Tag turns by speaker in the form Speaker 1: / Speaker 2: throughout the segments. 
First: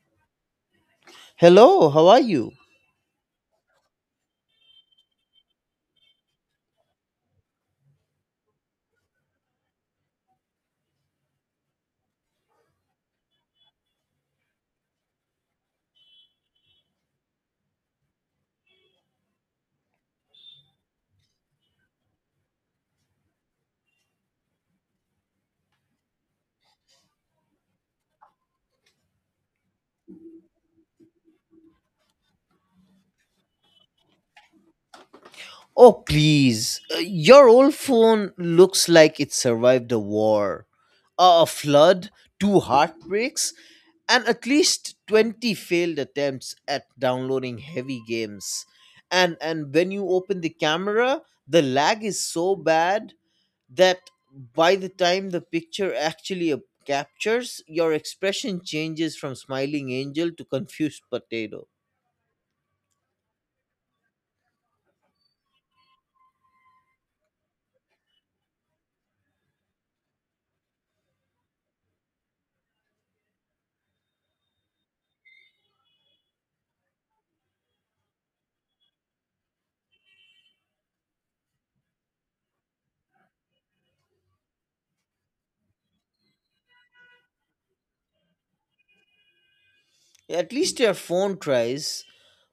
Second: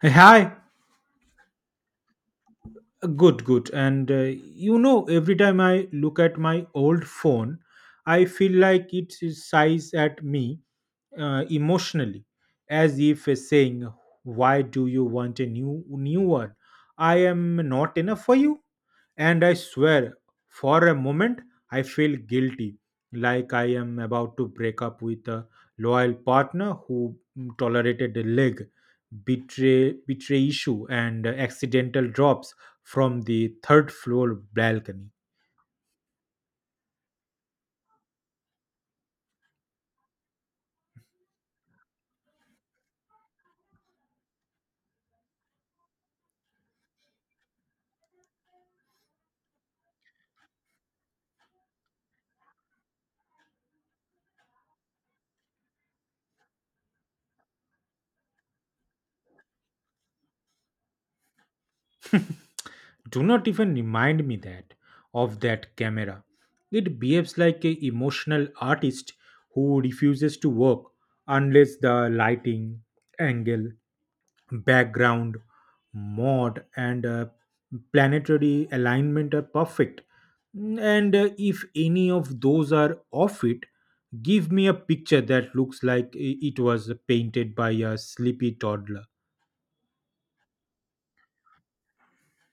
Speaker 1: Hey, hi.
Speaker 2: Hello, how are you?
Speaker 1: Good, good. And every time I look at my old phone, I feel like it is sighs at me emotionally, as if it's saying, "Why do you want a new one? I am not enough for you." And I swear, for a moment, I feel guilty, like I am about to break up with a loyal partner who tolerated a leg betray issue and accidental drops from the third floor balcony.
Speaker 2: Oh, please. Your old phone looks like it survived a war, a flood, two heartbreaks, and at least 20 failed attempts at downloading heavy games. And when you open the camera, the lag is so bad that by the time the picture actually captures, your expression changes from smiling angel to confused potato.
Speaker 1: Do not even remind me that of that camera. It behaves like a emotional artist who refuses to work unless the lighting, angle, background, mod, and planetary alignment are perfect. And if any of those are off it, give me a picture that looks like it was painted by a sleepy toddler.
Speaker 2: At least your phone tries.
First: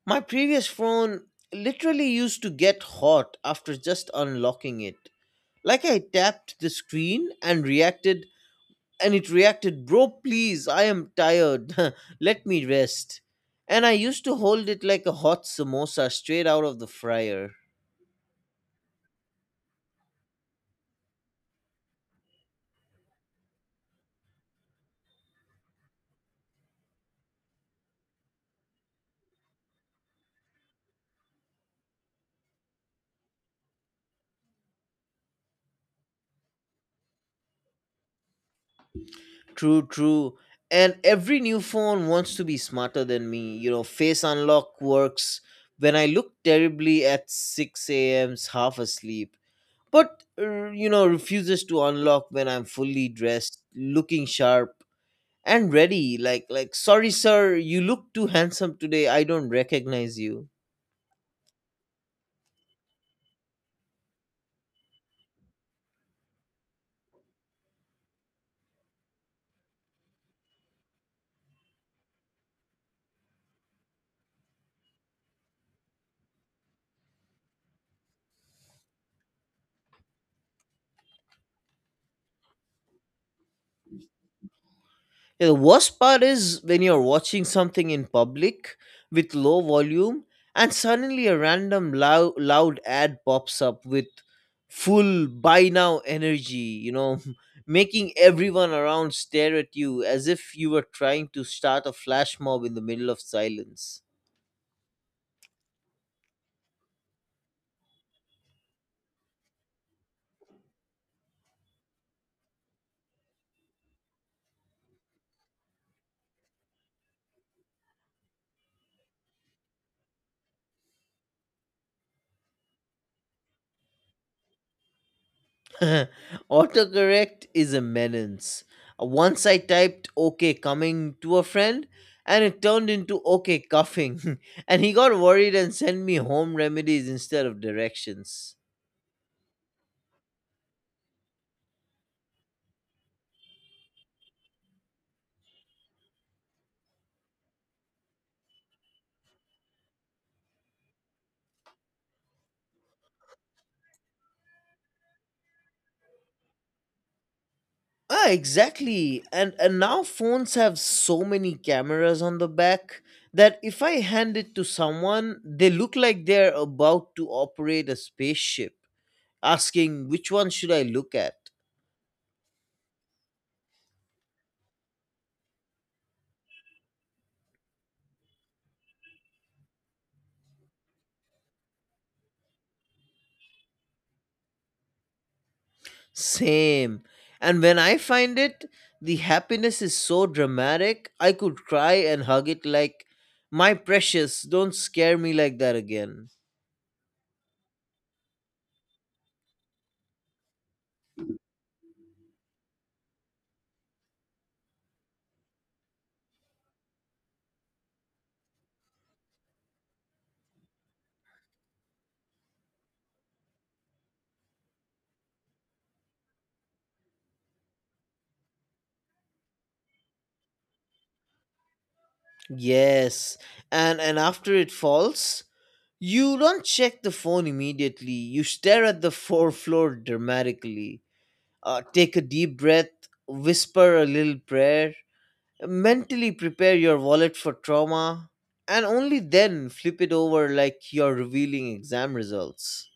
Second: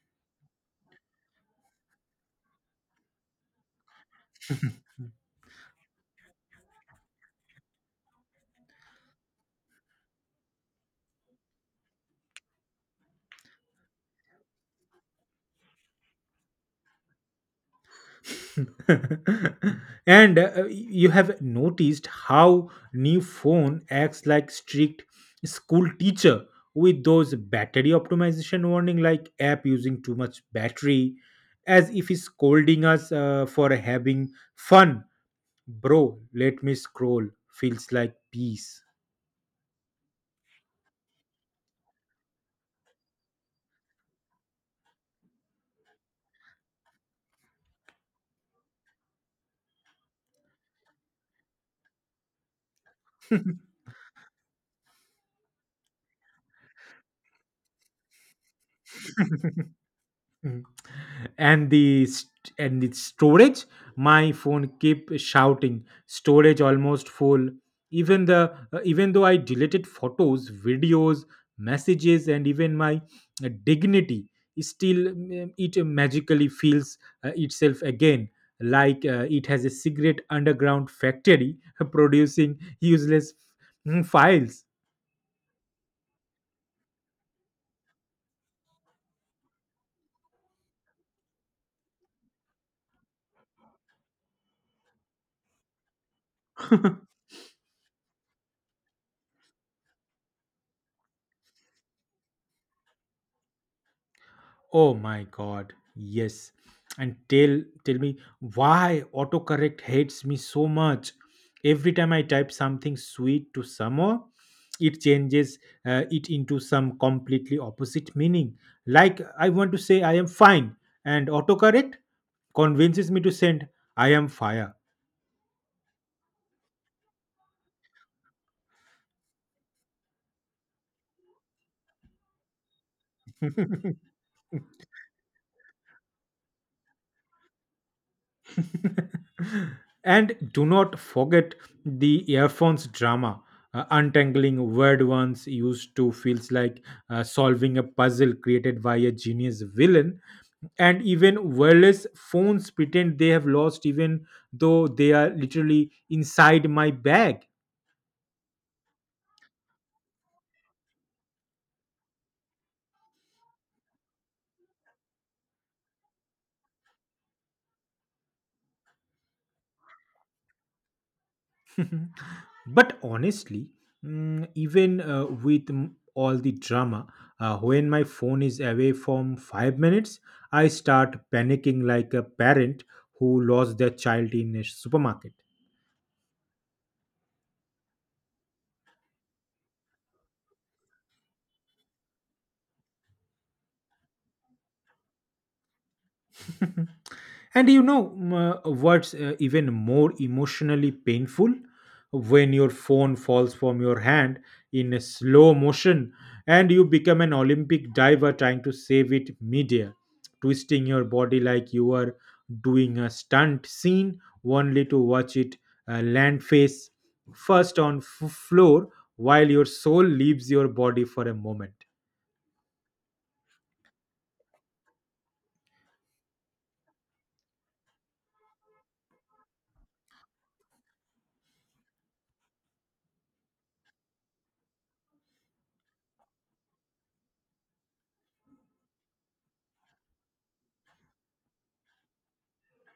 Speaker 2: My previous phone literally used to get hot after just unlocking it. Like I tapped the screen and reacted, and it reacted, Bro, please, I am tired. Let me rest. And I used to hold it like a hot samosa straight out of the fryer.
Speaker 1: And you have noticed how new phone acts like strict school teacher, with those battery optimization warning like app using too much battery, as if he's scolding us for having fun. Bro, let me scroll, feels like peace.
Speaker 2: True, true. And every new phone wants to be smarter than me. You know, face unlock works when I look terribly at 6 a.m.'s half asleep, but you know, refuses to unlock when I'm fully dressed, looking sharp and ready. Like sorry sir, you look too handsome today, I don't recognize you. Yeah,
Speaker 1: Mm. and the st- and the storage, my phone keep shouting storage almost full, even though I deleted photos, videos, messages, and even my dignity. Still it magically feels itself again, like it has a secret underground factory producing useless files.
Speaker 2: the worst part is when you're watching something in public with low volume and suddenly a random loud ad pops up with full buy now energy you know Making everyone around stare at you as if you were trying to start a flash mob in the middle of silence.
Speaker 1: Oh my god, yes. And tell me why autocorrect hates me so much. Every time I type something sweet to someone, it changes it into some completely opposite meaning. Like I want to say I am fine, and autocorrect convinces me to send I am fire.
Speaker 2: Autocorrect is a menace. Once I typed okay coming to a friend and it turned into okay coughing, and he got worried and sent me home remedies instead of directions.
Speaker 1: And do not forget the earphones drama. Untangling word ones used to feels like solving a puzzle created by a genius villain. And even wireless phones pretend they have lost, even though they are literally inside my bag.
Speaker 2: Ah, exactly. And now phones have so many cameras on the back that if I hand it to someone, they look like they're about to operate a spaceship, asking which one should I look at.
Speaker 1: But honestly, even with all the drama, when my phone is away from 5 minutes, I start panicking like a parent who lost their child in a supermarket.
Speaker 2: Same. And when I find it, the happiness is so dramatic, I could cry and hug it like, my precious, don't scare me like that again.
Speaker 1: And what's even more emotionally painful? When your phone falls from your hand in a slow motion, and you become an Olympic diver trying to save it midair, twisting your body like you are doing a stunt scene, only to watch it land face first on floor while your soul leaves your body for a moment.
Speaker 2: Yes. And after it falls, you don't check the phone immediately. You stare at the fore floor dramatically. Take a deep breath, whisper a little prayer, mentally prepare your wallet for trauma, and only then flip it over like you're revealing exam results.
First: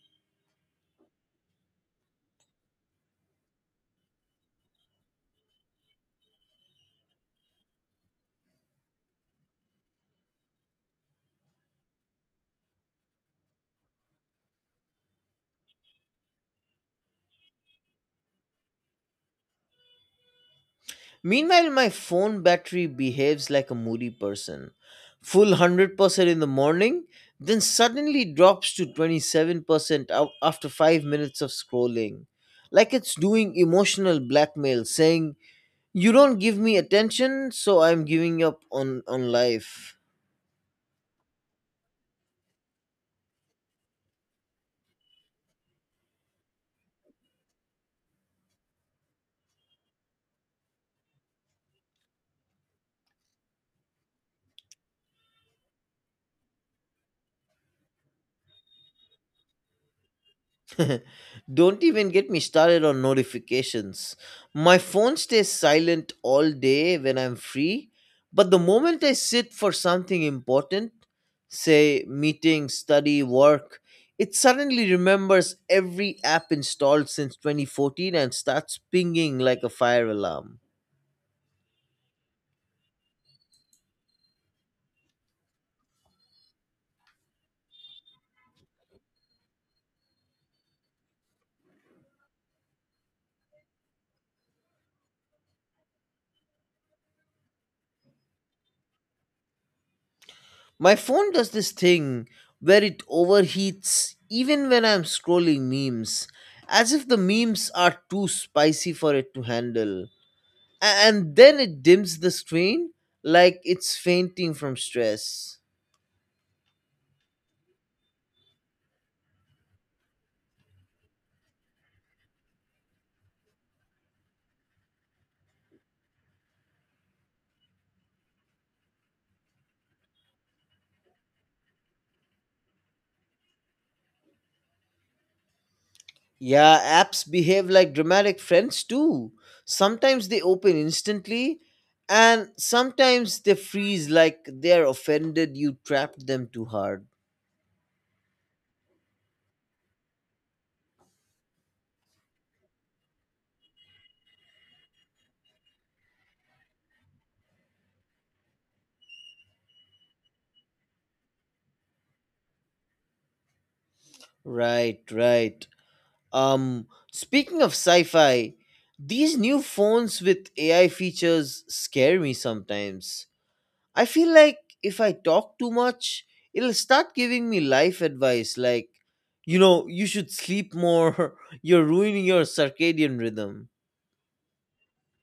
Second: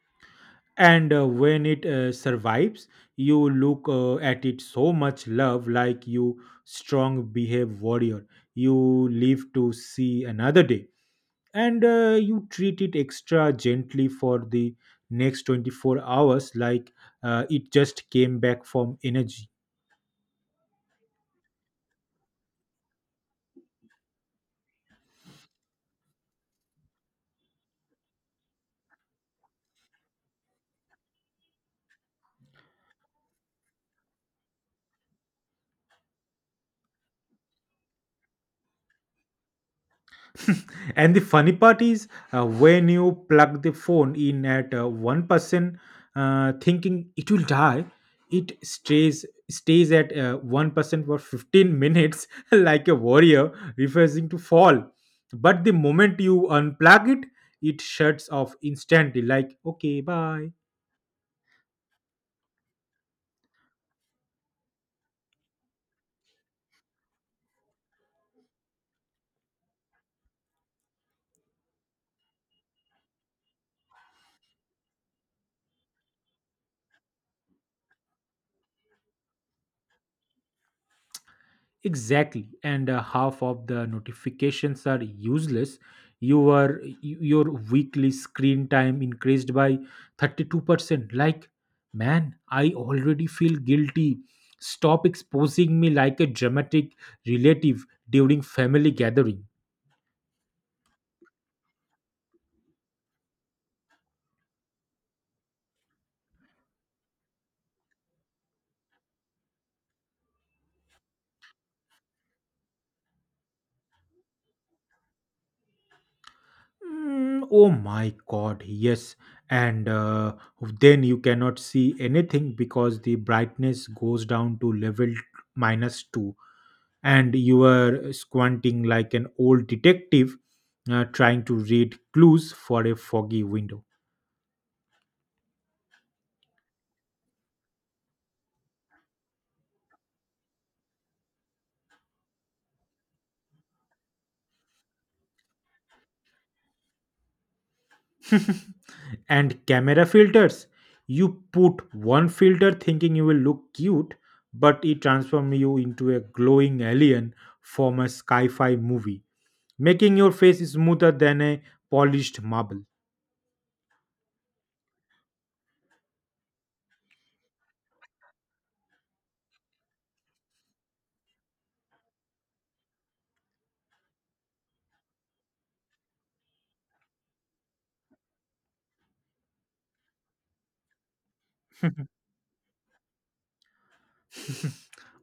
Speaker 1: And when it survives, you look at it so much love, like you strong behave warrior, you live to see another day, and you treat it extra gently for the next 24 hours, like it just came back from energy.
Speaker 2: Meanwhile, my phone battery behaves like a moody person. Full 100% in the morning, then suddenly drops to 27% ou- after 5 minutes of scrolling. Like it's doing emotional blackmail, saying, you don't give me attention, so I'm giving up on life.
Speaker 1: And the funny part is when you plug the phone in at one person, thinking it will die, it stays at 1% for 15 minutes, like a warrior refusing to fall. But the moment you unplug it, it shuts off instantly. Like okay, bye.
Speaker 2: Don't even get me started on notifications. My phone stays silent all day when I'm free, but the moment I sit for something important, say meeting, study, work, it suddenly remembers every app installed since 2014 and starts pinging like a fire alarm.
Speaker 1: Exactly. And half of the notifications are useless. Your weekly screen time increased by 32%, like, man, I already feel guilty. Stop exposing me like a dramatic relative during family gathering.
Speaker 2: My phone does this thing where it overheats even when I'm scrolling memes, as if the memes are too spicy for it to handle, and then it dims the screen like it's fainting from stress.
Speaker 1: Mm, oh my god, yes. And then you cannot see anything because the brightness goes down to level minus 2, and you are squinting like an old detective trying to read clues for a foggy window.
Speaker 2: Yeah, apps behave like dramatic friends too. Sometimes they open instantly, and sometimes they freeze like they're offended you trapped them too hard.
Speaker 1: And camera filters. You put one filter thinking you will look cute, but it transforms you into a glowing alien from a sci fi movie, making your face smoother than a polished marble.
Speaker 2: Right, right. Um, speaking of sci fi, these new phones with AI features scare me sometimes. I feel like if I talk too much, it'll start giving me life advice like, you know, you should sleep more, you're ruining your circadian rhythm.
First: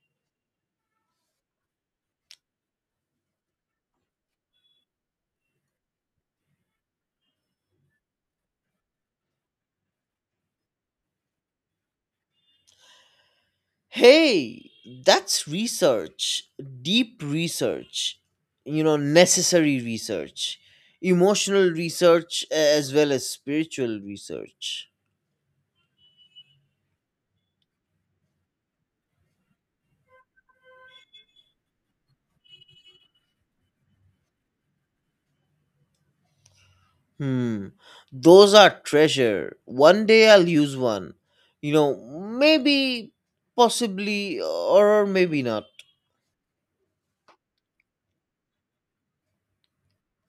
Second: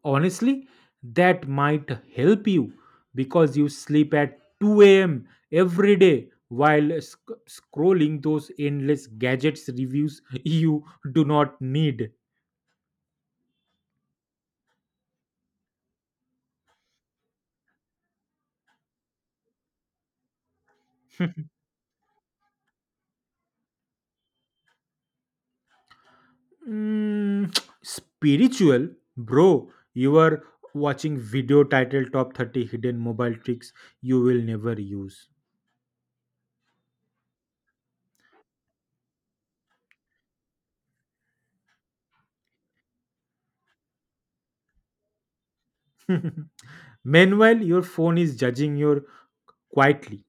Speaker 1: Honestly, that might help you because you sleep at 2 a.m. every day while scrolling those endless gadgets reviews you do not need.
Speaker 2: Hey, that's research, deep research, you know, necessary research, emotional research, as well as spiritual research.
Speaker 1: Mm, spiritual, bro. You are watching video titled Top 30 Hidden Mobile Tricks You Will Never Use.
Speaker 2: Hmm, those are treasure. One day I'll use one. You know, maybe, possibly, or maybe not.
Speaker 1: Meanwhile, your phone is judging you quietly.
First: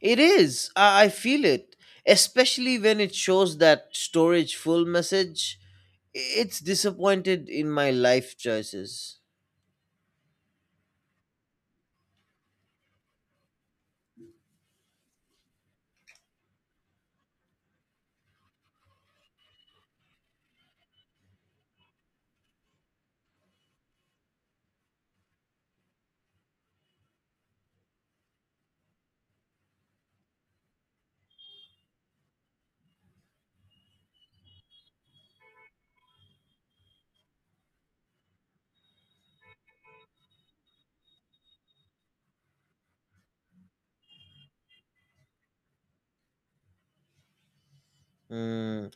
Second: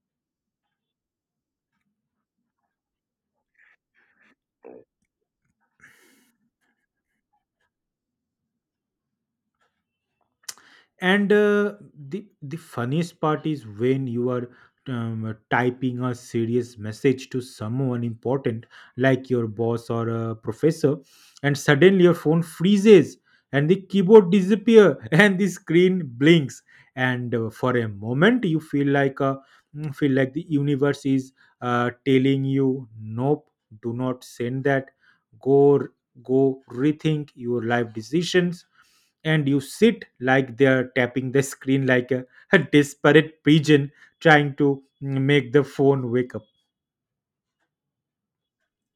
Speaker 2: It is. I feel it. Especially when it shows that storage full message. It's disappointed in my life choices.
Speaker 1: And the funniest part is when you are typing a serious message to someone important, like your boss or a professor, and suddenly your phone freezes and the keyboard disappear and the screen blinks, and for a moment you feel like a feel like the universe is telling you, nope, do not send that, go go rethink your life decisions. And you sit like they're tapping the screen like a, a desperate pigeon trying to make the phone wake up.
Speaker 2: Hmm.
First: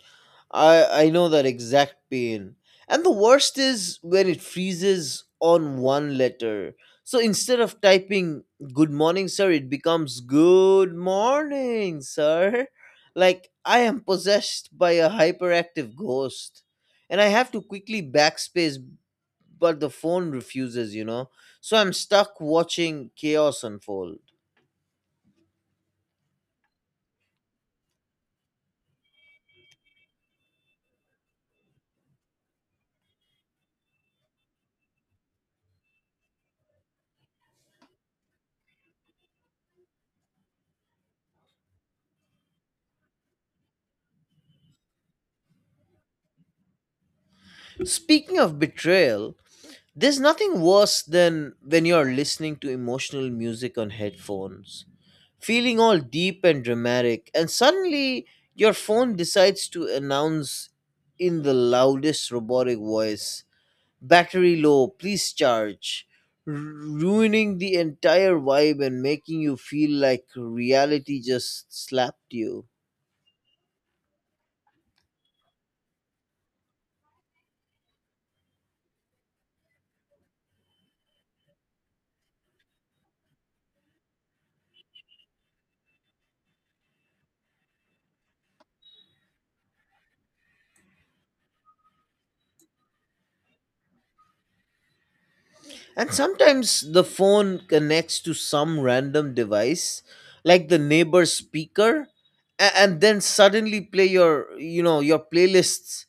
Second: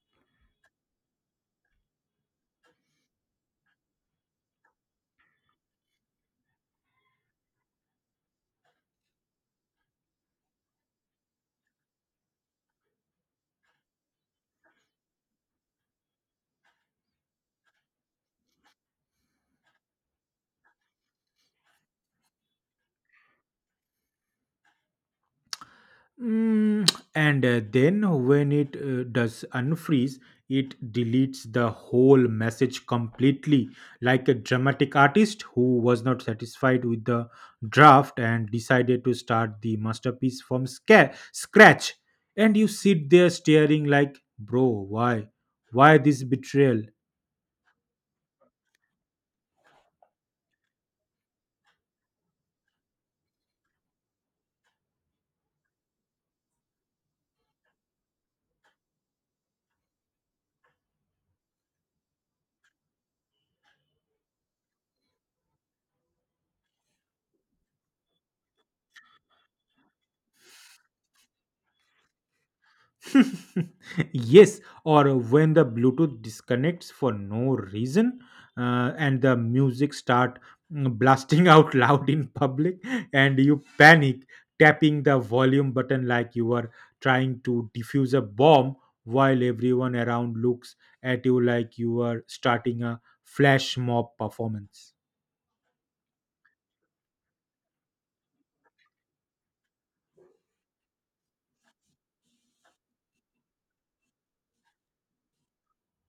Speaker 2: I know that exact pain. And the worst is when it freezes on one letter. So instead of typing good morning sir, it becomes good morning sir. Like I am possessed by a hyperactive ghost. And I have to quickly backspace but the phone refuses, you know. So I'm stuck watching chaos unfold.
Speaker 1: Mm, and Then when it does unfreeze, it deletes the whole message completely, like a dramatic artist who was not satisfied with the draft and decided to start the masterpiece from scratch. And you sit there staring, like, bro, why? Why this betrayal?
Speaker 2: Speaking of betrayal, there's nothing worse than when you're listening to emotional music on headphones, feeling all deep and dramatic, and suddenly your phone decides to announce in the loudest robotic voice, battery low, please charge, ruining the entire vibe and making you feel like reality just slapped you.
Speaker 1: Yes, or when the Bluetooth disconnects for no reason, and the music start blasting out loud in public, and you panic tapping the volume button like you are trying to defuse a bomb, while everyone around looks at you like you are starting a flash mob performance.
Speaker 2: And sometimes the phone connects to some random device, like the neighbor's speaker, and then suddenly play your, you know, your playlists.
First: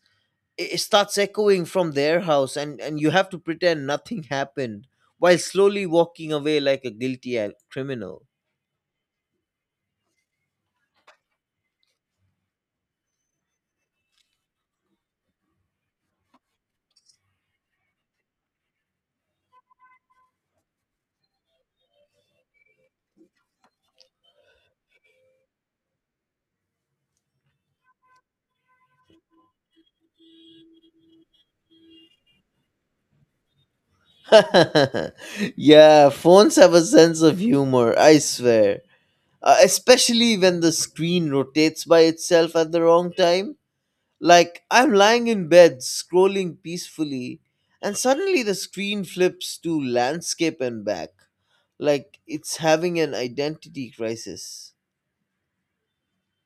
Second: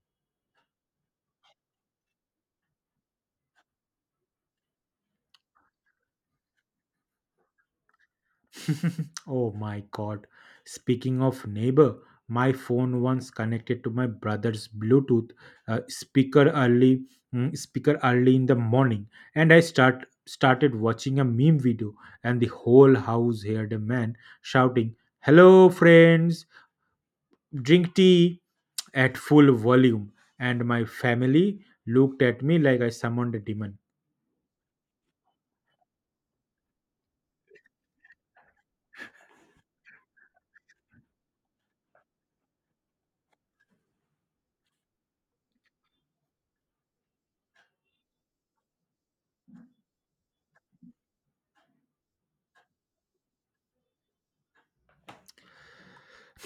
Speaker 2: I- It starts echoing from their house, and you have to pretend nothing happened while slowly walking away like a guilty criminal.
Speaker 1: Oh my god. Speaking of neighbor, my phone once connected to my brother's Bluetooth uh, speaker early speaker early in the morning, and I started watching a meme video, and the whole house heard a man shouting, "Hello friends, drink tea." at full volume, and my family looked at me like I summoned a demon.
Speaker 2: Yeah, phones have a sense of humor, I swear. Especially when the screen rotates by itself at the wrong time. Like, I'm lying in bed scrolling peacefully, and suddenly the screen flips to landscape and back. Like, it's having an identity crisis.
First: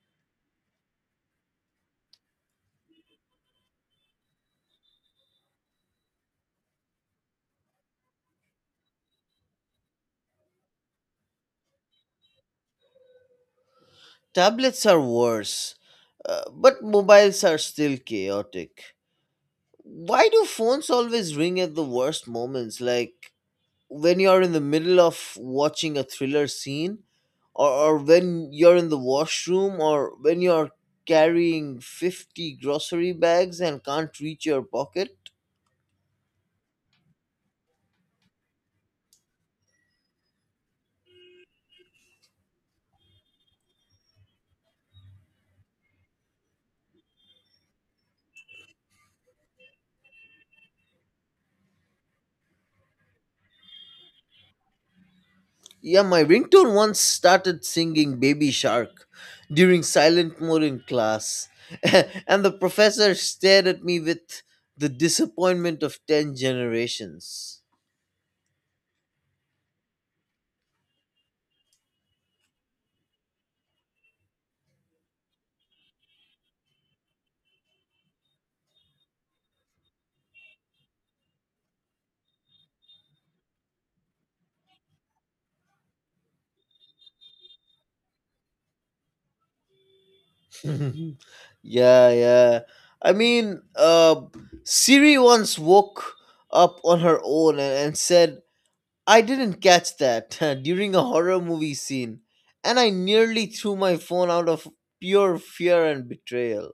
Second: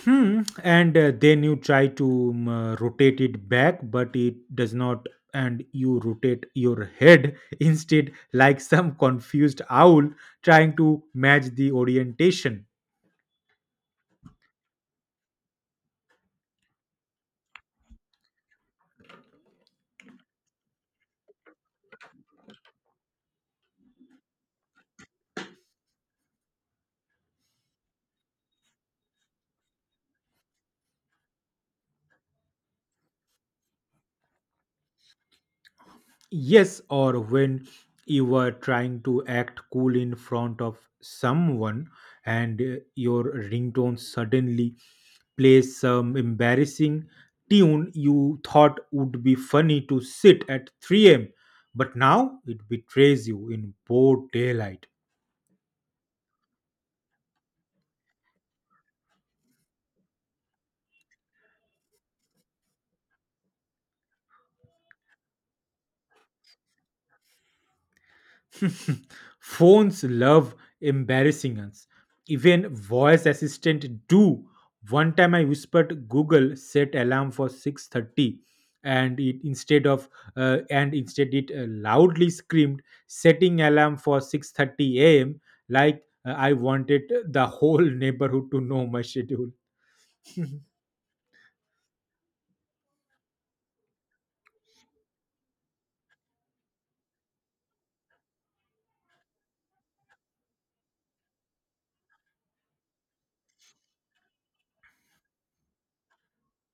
Speaker 1: Hmm. And then you try to rotate it back, but it does not. And you rotate your head instead, like some confused owl trying to match the orientation.
Speaker 2: Tablets are worse, but mobiles are still chaotic. Why do phones always ring at the worst moments? Like, when you're in the middle of watching a thriller scene or when you're in the washroom or when you're carrying 50 grocery bags and can't reach your pocket.
Speaker 1: Yes, or when you were trying to act cool in front of someone and your ringtone suddenly plays some embarrassing tune you thought would be funny to sit at 3 a.m., but now it betrays you in broad daylight.
Speaker 2: Yeah, my ringtone once started singing baby shark during silent mode in class and the professor stared at me with the disappointment of 10 generations.
Speaker 1: Phones love embarrassing us. Even voice assistant do. One time I whispered Google set alarm for 6:30, and it instead of and instead it loudly screamed setting alarm for 6:30 a.m., like I wanted the whole neighborhood to know my schedule.
Speaker 2: Mhm. Yeah, yeah. I mean, uh, Siri once woke up on her own and said, I didn't catch that, during a horror movie scene, and I nearly threw my phone out of pure fear and betrayal.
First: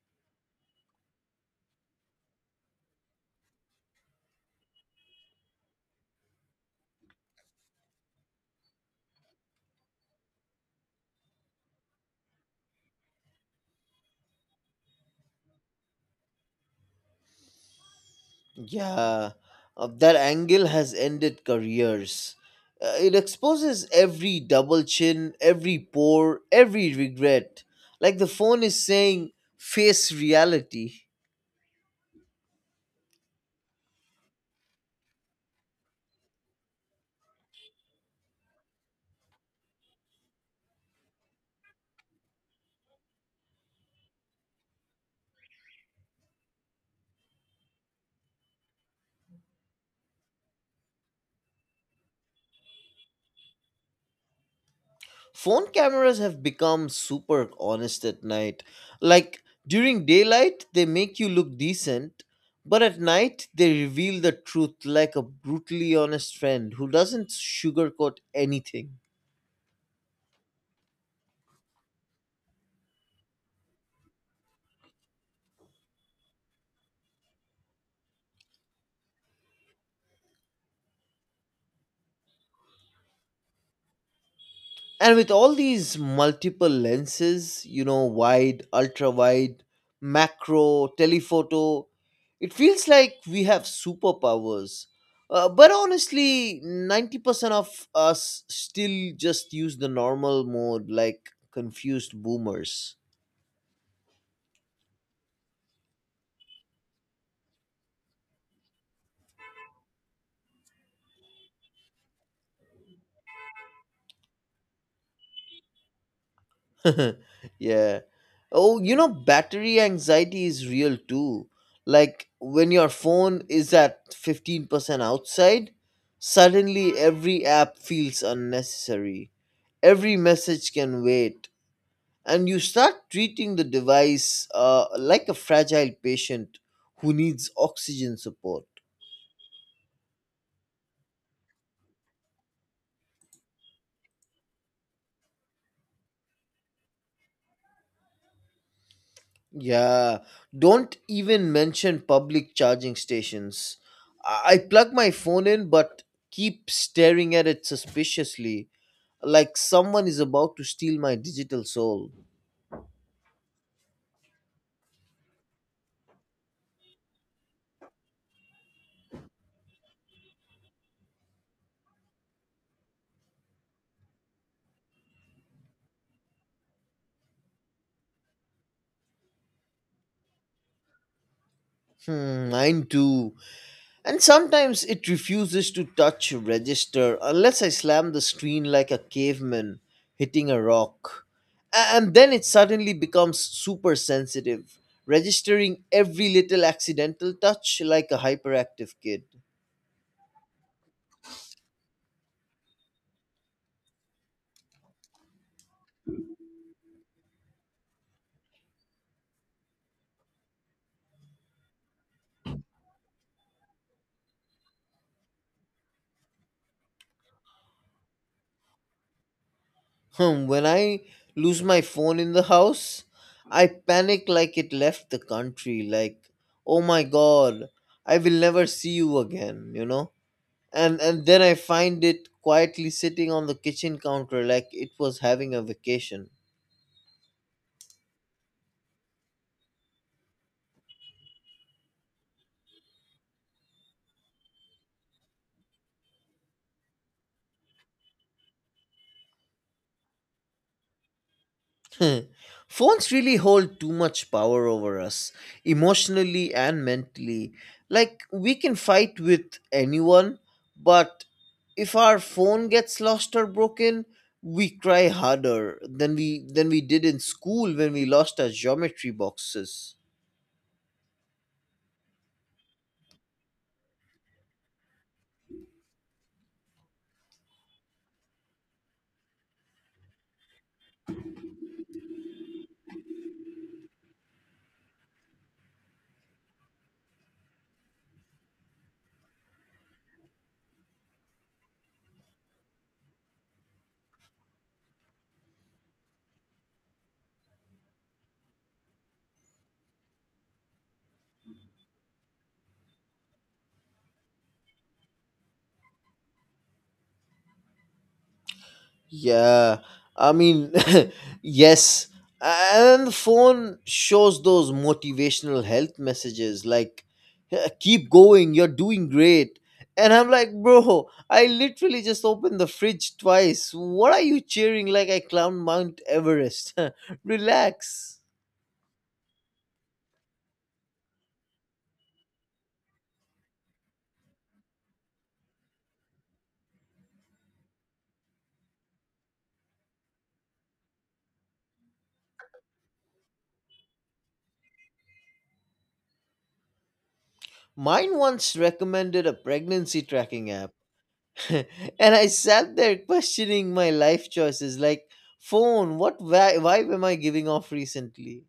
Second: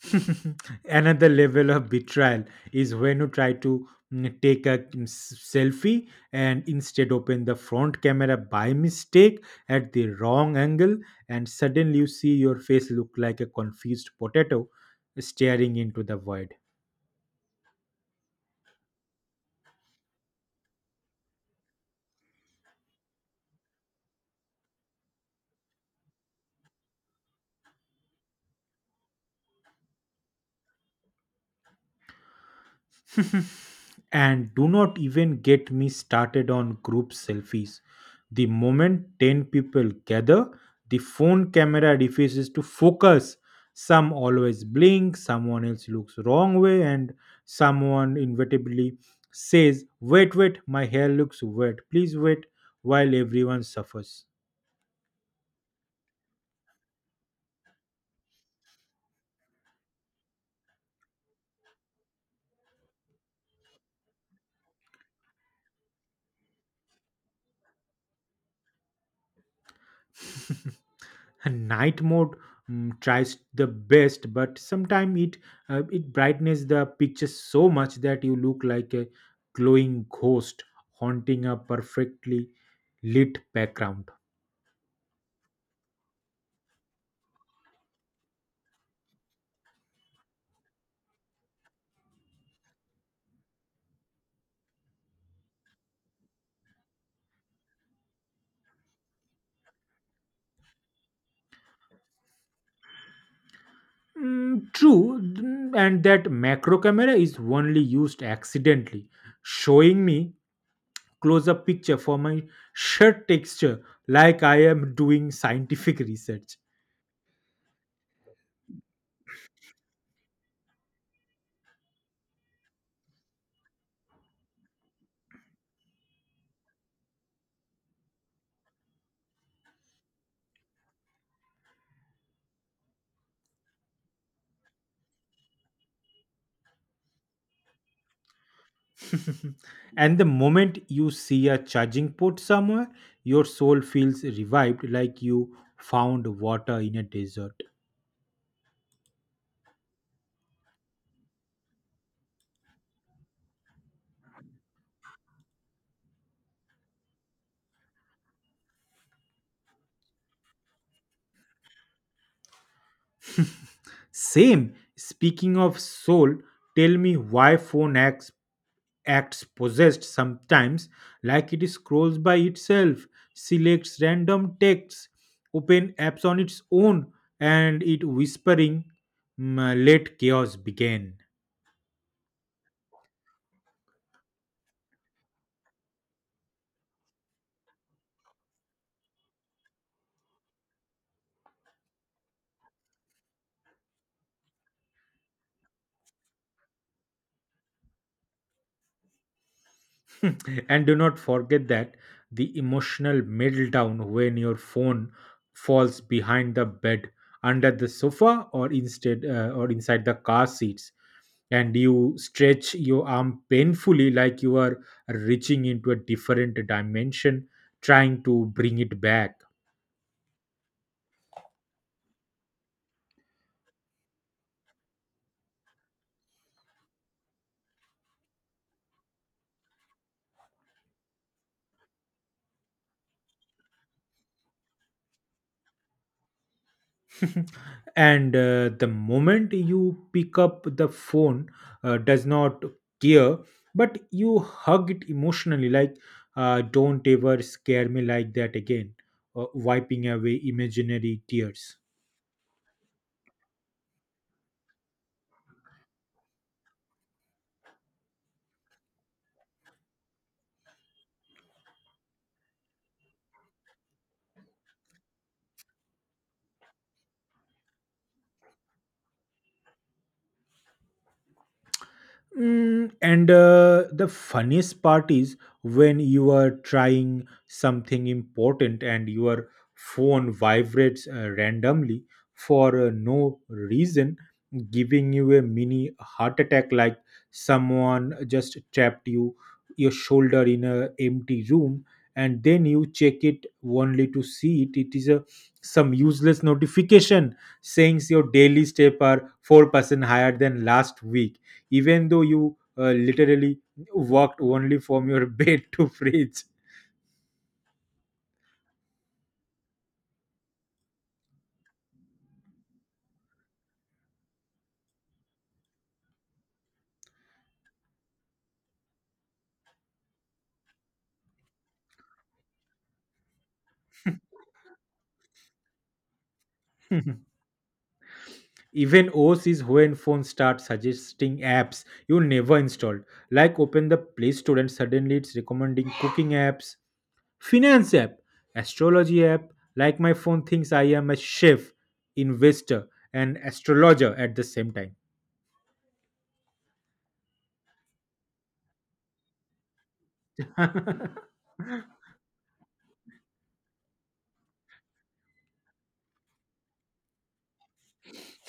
Speaker 1: Another level of betrayal is when you try to take a selfie, and instead open the front camera by mistake at the wrong angle, and suddenly you see your face look like a confused potato staring into the void.
Speaker 2: Yeah, that angle has ended careers. It exposes every double chin, every pore, every regret. Like the phone is saying, face reality.
Speaker 1: And do not even get me started on group selfies. The moment 10 people gather, the phone camera refuses to focus. Some always blink, someone else looks wrong way, and someone inevitably says, "Wait, wait, my hair looks wet, please wait," while everyone suffers.
Speaker 2: Phone cameras have become super honest at night. Like during daylight, they make you look decent, but at night, they reveal the truth like a brutally honest friend who doesn't sugarcoat anything.
Speaker 1: Night mode tries the best, but sometimes it brightens the picture so much that you look like a glowing ghost haunting a perfectly lit background.
Speaker 2: And with all these multiple lenses, you know, wide, ultra wide, macro, telephoto, it feels like we have superpowers. But honestly, 90% of us still just use the normal mode like confused boomers.
Speaker 1: Mm, true. And that macro camera is only used accidentally, showing me close up picture for my shirt texture, like I am doing scientific research.
Speaker 2: Yeah. Oh, you know, battery anxiety is real too. Like when your phone is at 15% outside, suddenly every app feels unnecessary. Every message can wait. And you start treating the device like a fragile patient who needs oxygen support.
Speaker 1: And the moment you see a charging port somewhere, your soul feels revived like you found water in a desert.
Speaker 2: Yeah, don't even mention public charging stations. I plug my phone in, but keep staring at it suspiciously, like someone is about to steal my digital soul.
Speaker 1: Same. Speaking of soul, tell me why phone acts possessed sometimes, like it scrolls by itself, selects random texts, open apps on its own, and it whispering, "Mm, let chaos begin."
Speaker 2: Hmm, mine too. And sometimes it refuses to touch register unless I slam the screen like a caveman hitting a rock. A- And then it suddenly becomes super sensitive, registering every little accidental touch like a hyperactive kid.
Speaker 1: And do not forget that the emotional meltdown when your phone falls behind the bed, under the sofa, or inside the car seats, and you stretch your arm painfully like you are reaching into a different dimension, trying to bring it back.
Speaker 2: Hmm. When I lose my phone in the house, I panic like it left the country. Like, oh my god, I will never see you again. You know, and then I find it quietly sitting on the kitchen counter like it was having a vacation.
Speaker 1: And the moment you pick up the phone does not care, but you hug it emotionally like, don't ever scare me like that again, wiping away imaginary tears.
Speaker 2: Hmm. Phones really hold too much power over us, emotionally and mentally. Like, we can fight with anyone, but if our phone gets lost or broken, we cry harder than we did in school when we lost our geometry boxes.
Speaker 1: Mm, and The funniest part is when you are trying something important and your phone vibrates randomly for no reason, giving you a mini heart attack, like someone just trapped your shoulder in a empty room. And then you check it only to see it is a some useless notification saying your daily step are 4% higher than last week, even though you literally walked only from your bed to fridge.
Speaker 2: Yeah, I mean, yes. And the phone shows those motivational health messages like, "Eh, keep going, you're doing great." And I'm like, bro, I literally just opened the fridge twice. What are you cheering like I climbed Mount Everest? Relax.
Speaker 1: Even OS is when phones start suggesting apps you never installed. Like open the Play Store and suddenly it's recommending cooking apps, finance app, astrology app. Like my phone thinks I am a chef, investor, and astrologer at the same
Speaker 2: Mine once recommended a pregnancy tracking app.
Speaker 1: time.
Speaker 2: And I sat there questioning my life choices like, phone, what vibe am I giving off recently?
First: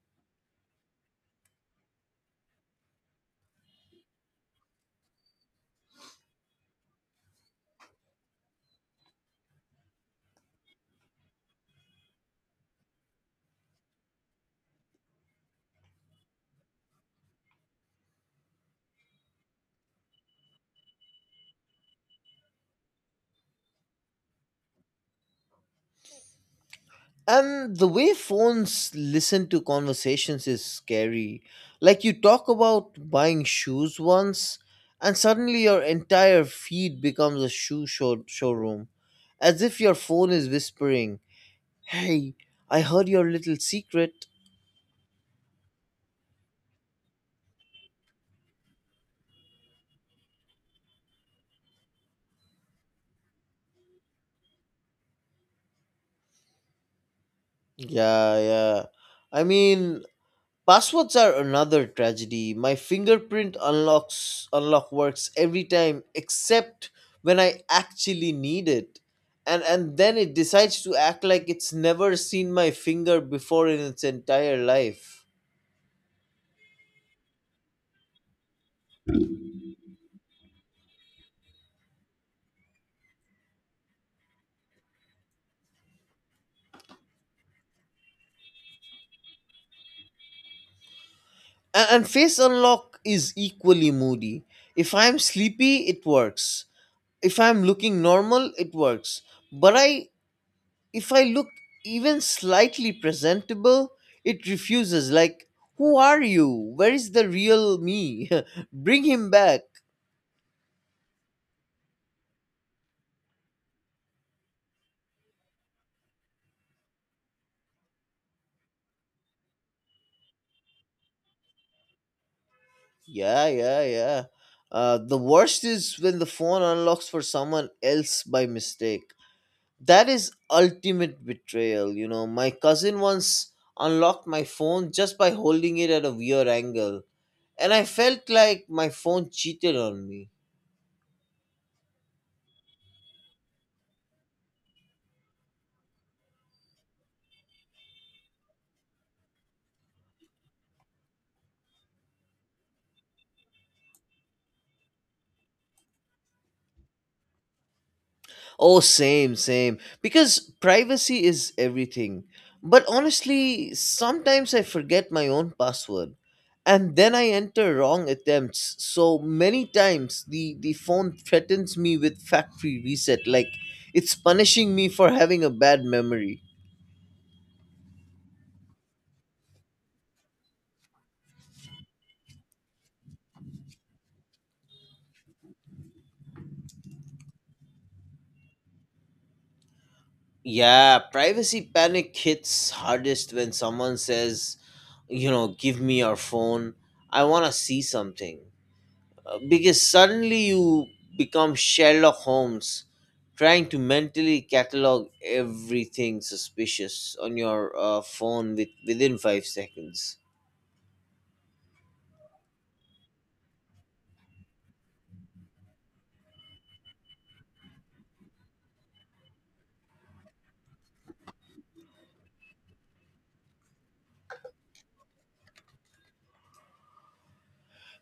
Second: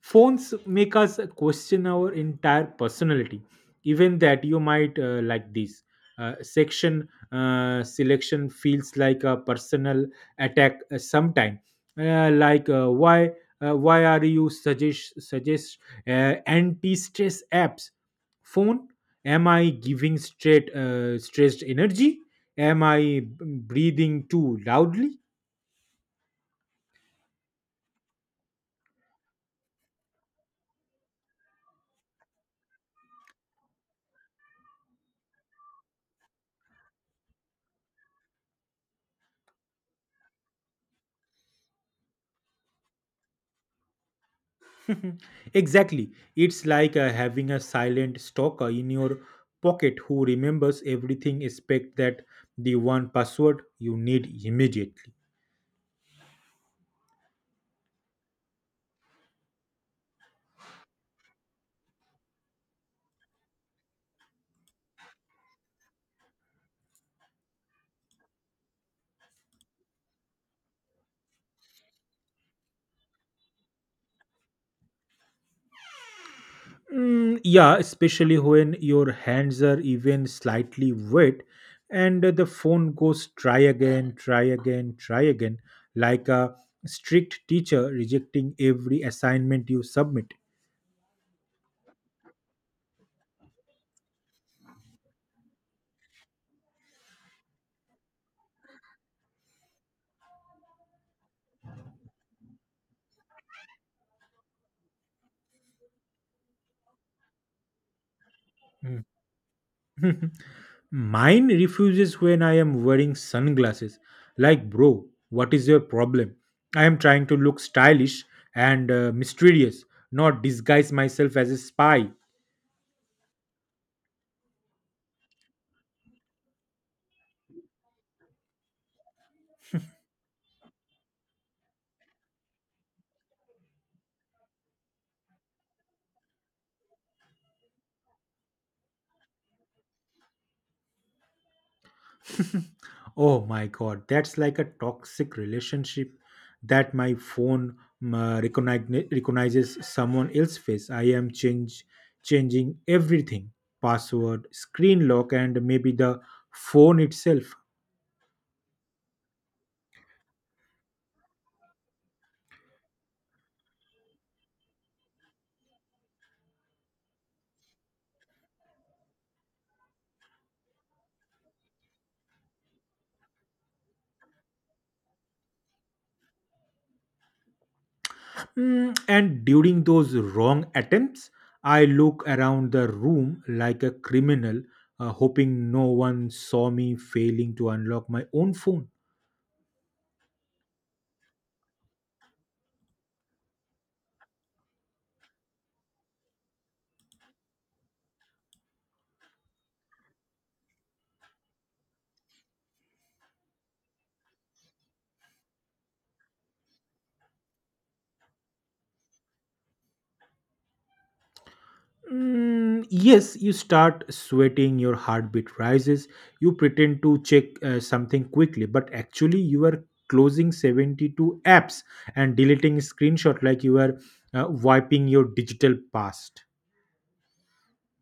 Speaker 1: Phones make us question our entire personality, even that you might like this section selection feels like a personal attack sometime. Like why are you suggest anti-stress apps? Phone, am I giving straight stressed energy? Am I breathing too loudly?
Speaker 2: And the way phones listen to conversations is scary. Like you talk about buying shoes once, and suddenly your entire feed becomes a showroom. As if your phone is whispering, hey, I heard your little secret.
Speaker 1: Mhm. Exactly. It's like having a silent stalker in your pocket who remembers everything except that the one password you need immediately.
Speaker 2: Yeah, yeah. I mean, Passwords are another tragedy. My fingerprint unlock works every time except when I actually need it. And then it decides to act like it's never seen my finger before in its entire life.
Speaker 1: Mm, yeah, especially when your hands are even slightly wet, and the phone goes, "try again, try again, try again," like a strict teacher rejecting every assignment you submit.
Speaker 2: And face unlock is equally moody. If I'm sleepy, it works. If I'm looking normal, it works. But I if I look even slightly presentable, it refuses. Like, who are you? Where is the real me? Bring him back.
Speaker 1: Mine refuses when I am wearing sunglasses. Like, bro, what is your problem? I am trying to look stylish and mysterious, not disguise myself as a spy.
Speaker 2: Yeah, yeah, yeah. The worst is when the phone unlocks for someone else by mistake. That is ultimate betrayal. You know, my cousin once unlocked my phone just by holding it at a weird angle, and I felt like my phone cheated on me.
Speaker 1: Oh my god, that's like a toxic relationship that my phone recognizes someone else's face. I am change changing everything, password, screen lock, and maybe the phone itself.
Speaker 2: Oh, same, same. Because privacy is everything. But honestly, sometimes I forget my own password and then I enter wrong attempts so many times, the phone threatens me with factory reset, like it's punishing me for having a bad memory.
Speaker 1: And during those wrong attempts, I look around the room like a criminal, hoping no one saw me failing to unlock my own phone.
Speaker 2: Yeah, privacy panic hits hardest when someone says, you know, give me your phone. I want to see something. Because suddenly you become Sherlock Holmes trying to mentally catalog everything suspicious on your phone within 5 seconds.
Speaker 1: Mm, yes, you start sweating, your heartbeat rises, you pretend to check something quickly, but actually, you are closing 72 apps and deleting screenshot like you are wiping your digital past.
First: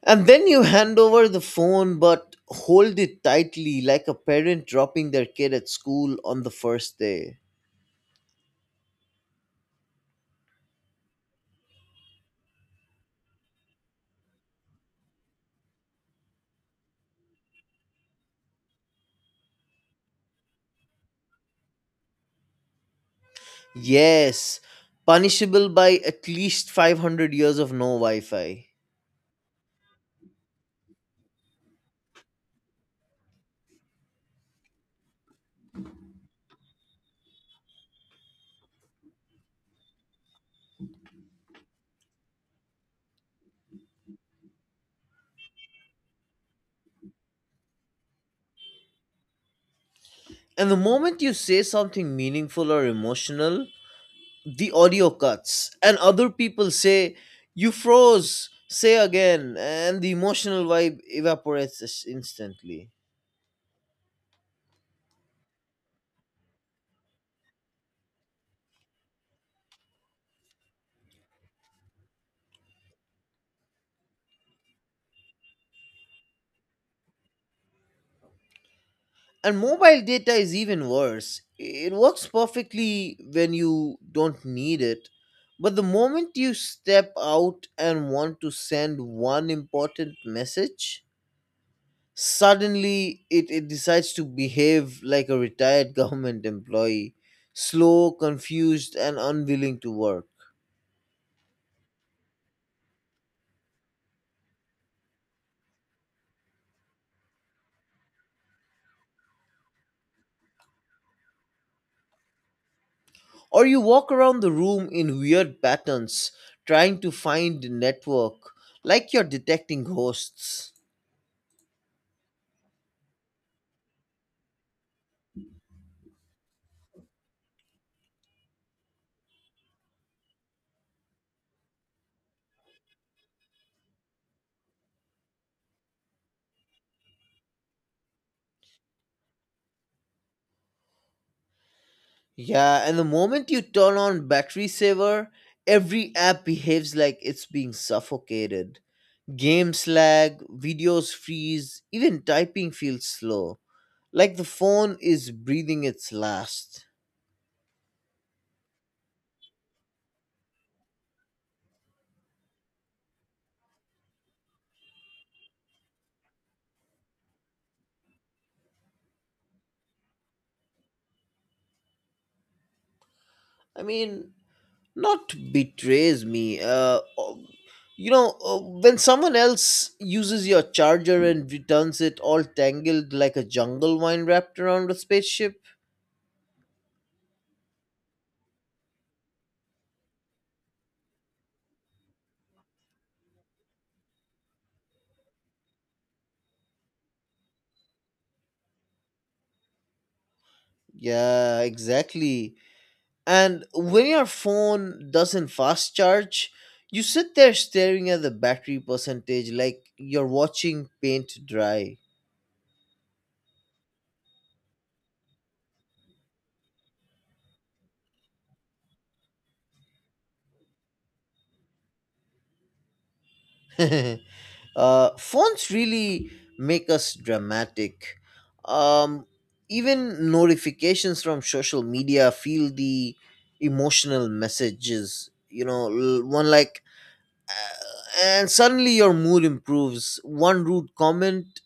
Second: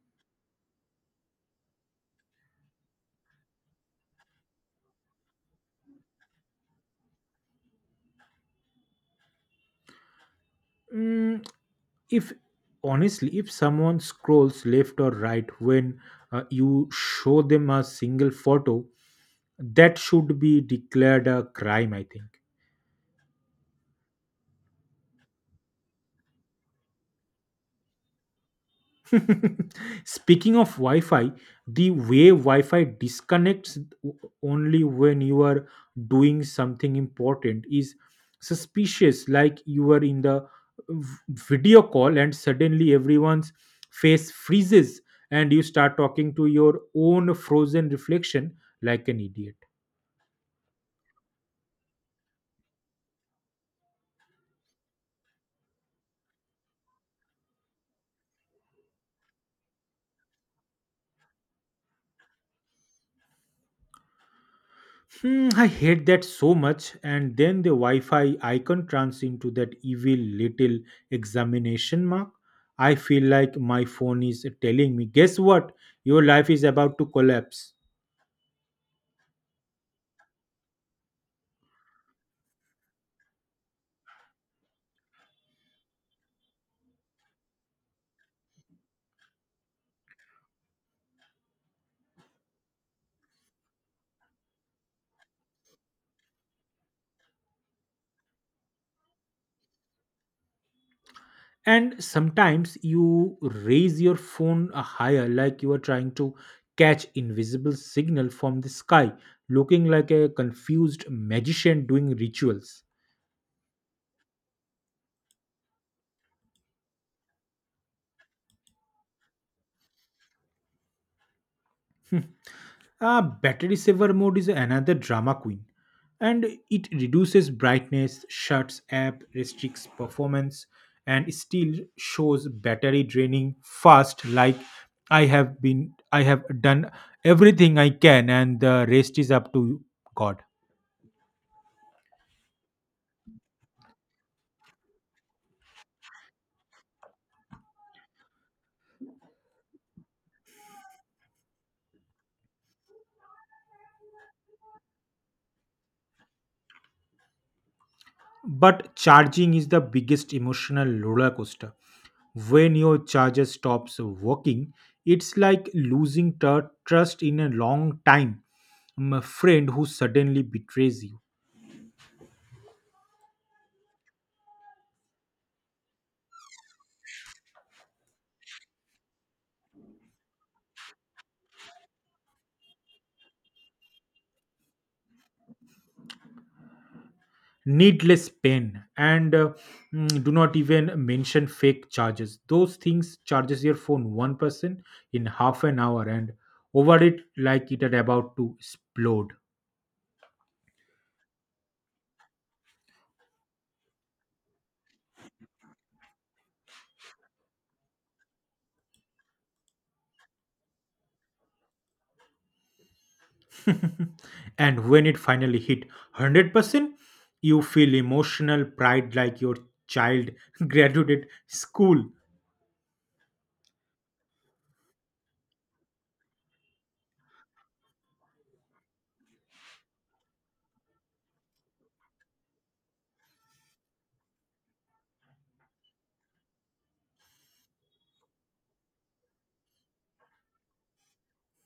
Speaker 2: And then you hand over the phone but hold it tightly like a parent dropping their kid at school on the first day.
Speaker 1: Mm, if Honestly, if someone scrolls left or right when you show them a single photo, that should be declared a crime I think.
Speaker 2: Yes, punishable by at least 500 years of no Wi Fi.
Speaker 1: Speaking of Wi Fi, the way Wi Fi disconnects only when you are doing something important is suspicious, like you are in the video call and suddenly everyone's face freezes, and you start talking to your own frozen reflection like an idiot.
Speaker 2: And the moment you say something meaningful or emotional, the audio cuts and other people say you froze, say again, and the emotional vibe evaporates instantly.
Speaker 1: I hate that so much. And then the Wi Fi icon turns into that evil little examination mark. I feel like my phone is telling me, guess what? Your life is about to collapse.
Speaker 2: And mobile data is even worse. It works perfectly when you don't need it, but the moment you step out and want to send one important message, suddenly it decides to behave like a retired government employee, slow, confused, and unwilling to work.
Speaker 1: And sometimes you raise your phone higher, like you are trying to catch invisible signal from the sky, looking like a confused magician doing rituals.
Speaker 2: Or you walk around the room in weird patterns, trying to find the network, like you're detecting ghosts.
Speaker 1: Battery saver mode is another drama queen, and it reduces brightness, shuts app, restricts performance, and still shows battery draining fast. Like, I have done everything I can, and the rest is up to God.
Speaker 2: Yeah, and the moment you turn on battery saver, every app behaves like it's being suffocated. Games lag, videos freeze, even typing feels slow. Like the phone is breathing its last.
Speaker 1: But charging is the biggest emotional roller coaster. When your charger stops working, it's like losing trust in a long time. A friend who suddenly betrays you.
Speaker 2: I mean, not betrays me uh oh, you know, when someone else uses your charger and returns it all tangled like a jungle vine wrapped around a spaceship.
Speaker 1: Needless pain. And do not even mention fake charges. Those things charges your phone 1% in half an hour, and over it like it are about to explode.
Speaker 2: Yeah, exactly. And when your phone doesn't fast charge, you sit there staring at the battery percentage like you're watching paint dry.
Speaker 1: And when it finally hit 100%, you feel emotional pride like your child graduated school.
Speaker 2: Fonts really make us dramatic. Um, Even notifications from social media feel the emotional messages. You know, one like, and suddenly your mood improves. One rude comment,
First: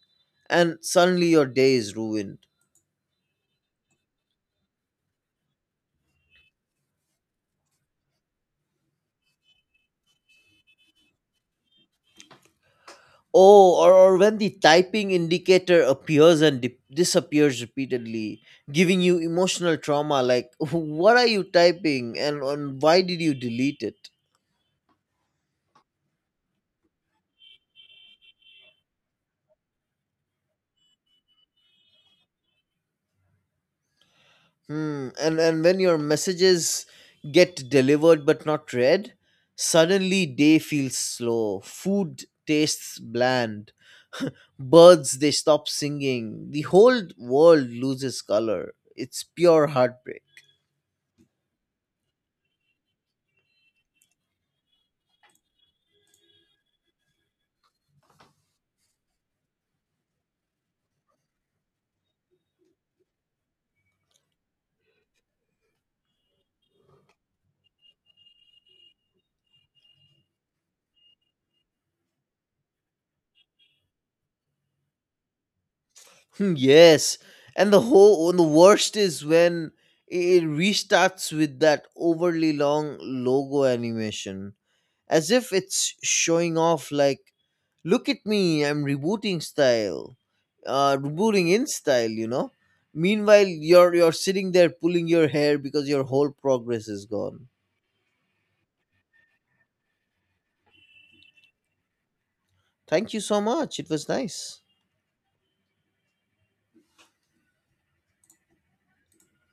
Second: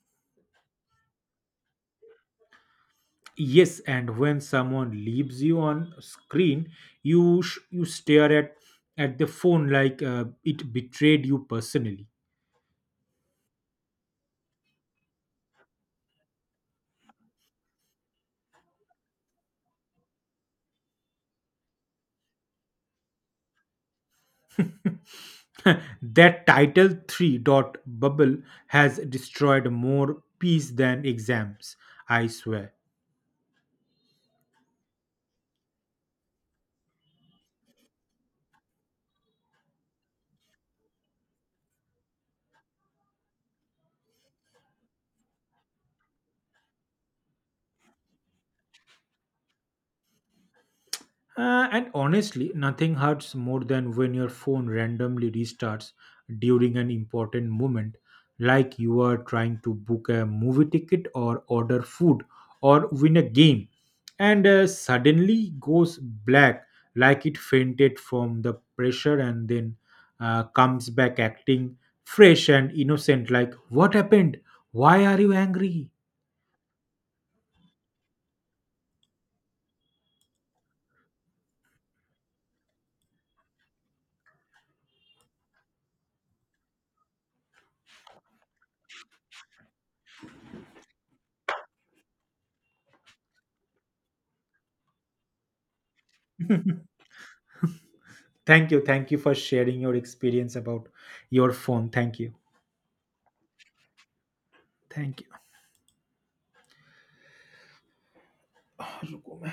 Speaker 2: and suddenly your day is ruined.
Speaker 1: Yes, and when someone leaves you on screen, you stare at the phone like it betrayed you personally.
Speaker 2: Oh, or when the typing indicator appears and disappears repeatedly, giving you emotional trauma like, what are you typing and why did you delete it?
Speaker 1: That title 3 dot bubble has destroyed more peace than exams, I swear.
Speaker 2: Hmm. And when your messages get delivered but not read, suddenly day feels slow. Food tastes bland. Birds they stop singing. The whole world loses color. It's pure heartbreak.
Speaker 1: And honestly, nothing hurts more than when your phone randomly restarts during an important moment, like you are trying to book a movie ticket or order food or win a game, and suddenly goes black like it fainted from the pressure, and then comes back acting fresh and innocent, like, what happened? Why are you angry?
Speaker 2: Hmm, yes, and the worst is when it restarts with that overly long logo animation, as if it's showing off. Like, look at me, I'm rebooting style, rebooting in style. You know. Meanwhile, you're sitting there pulling your hair because your whole progress is gone.
Speaker 1: Thank you. Thank you for sharing your experience about your phone. Thank you.
Speaker 2: Thank you so much. It was nice.
Speaker 1: Thank you. 啊，入国门。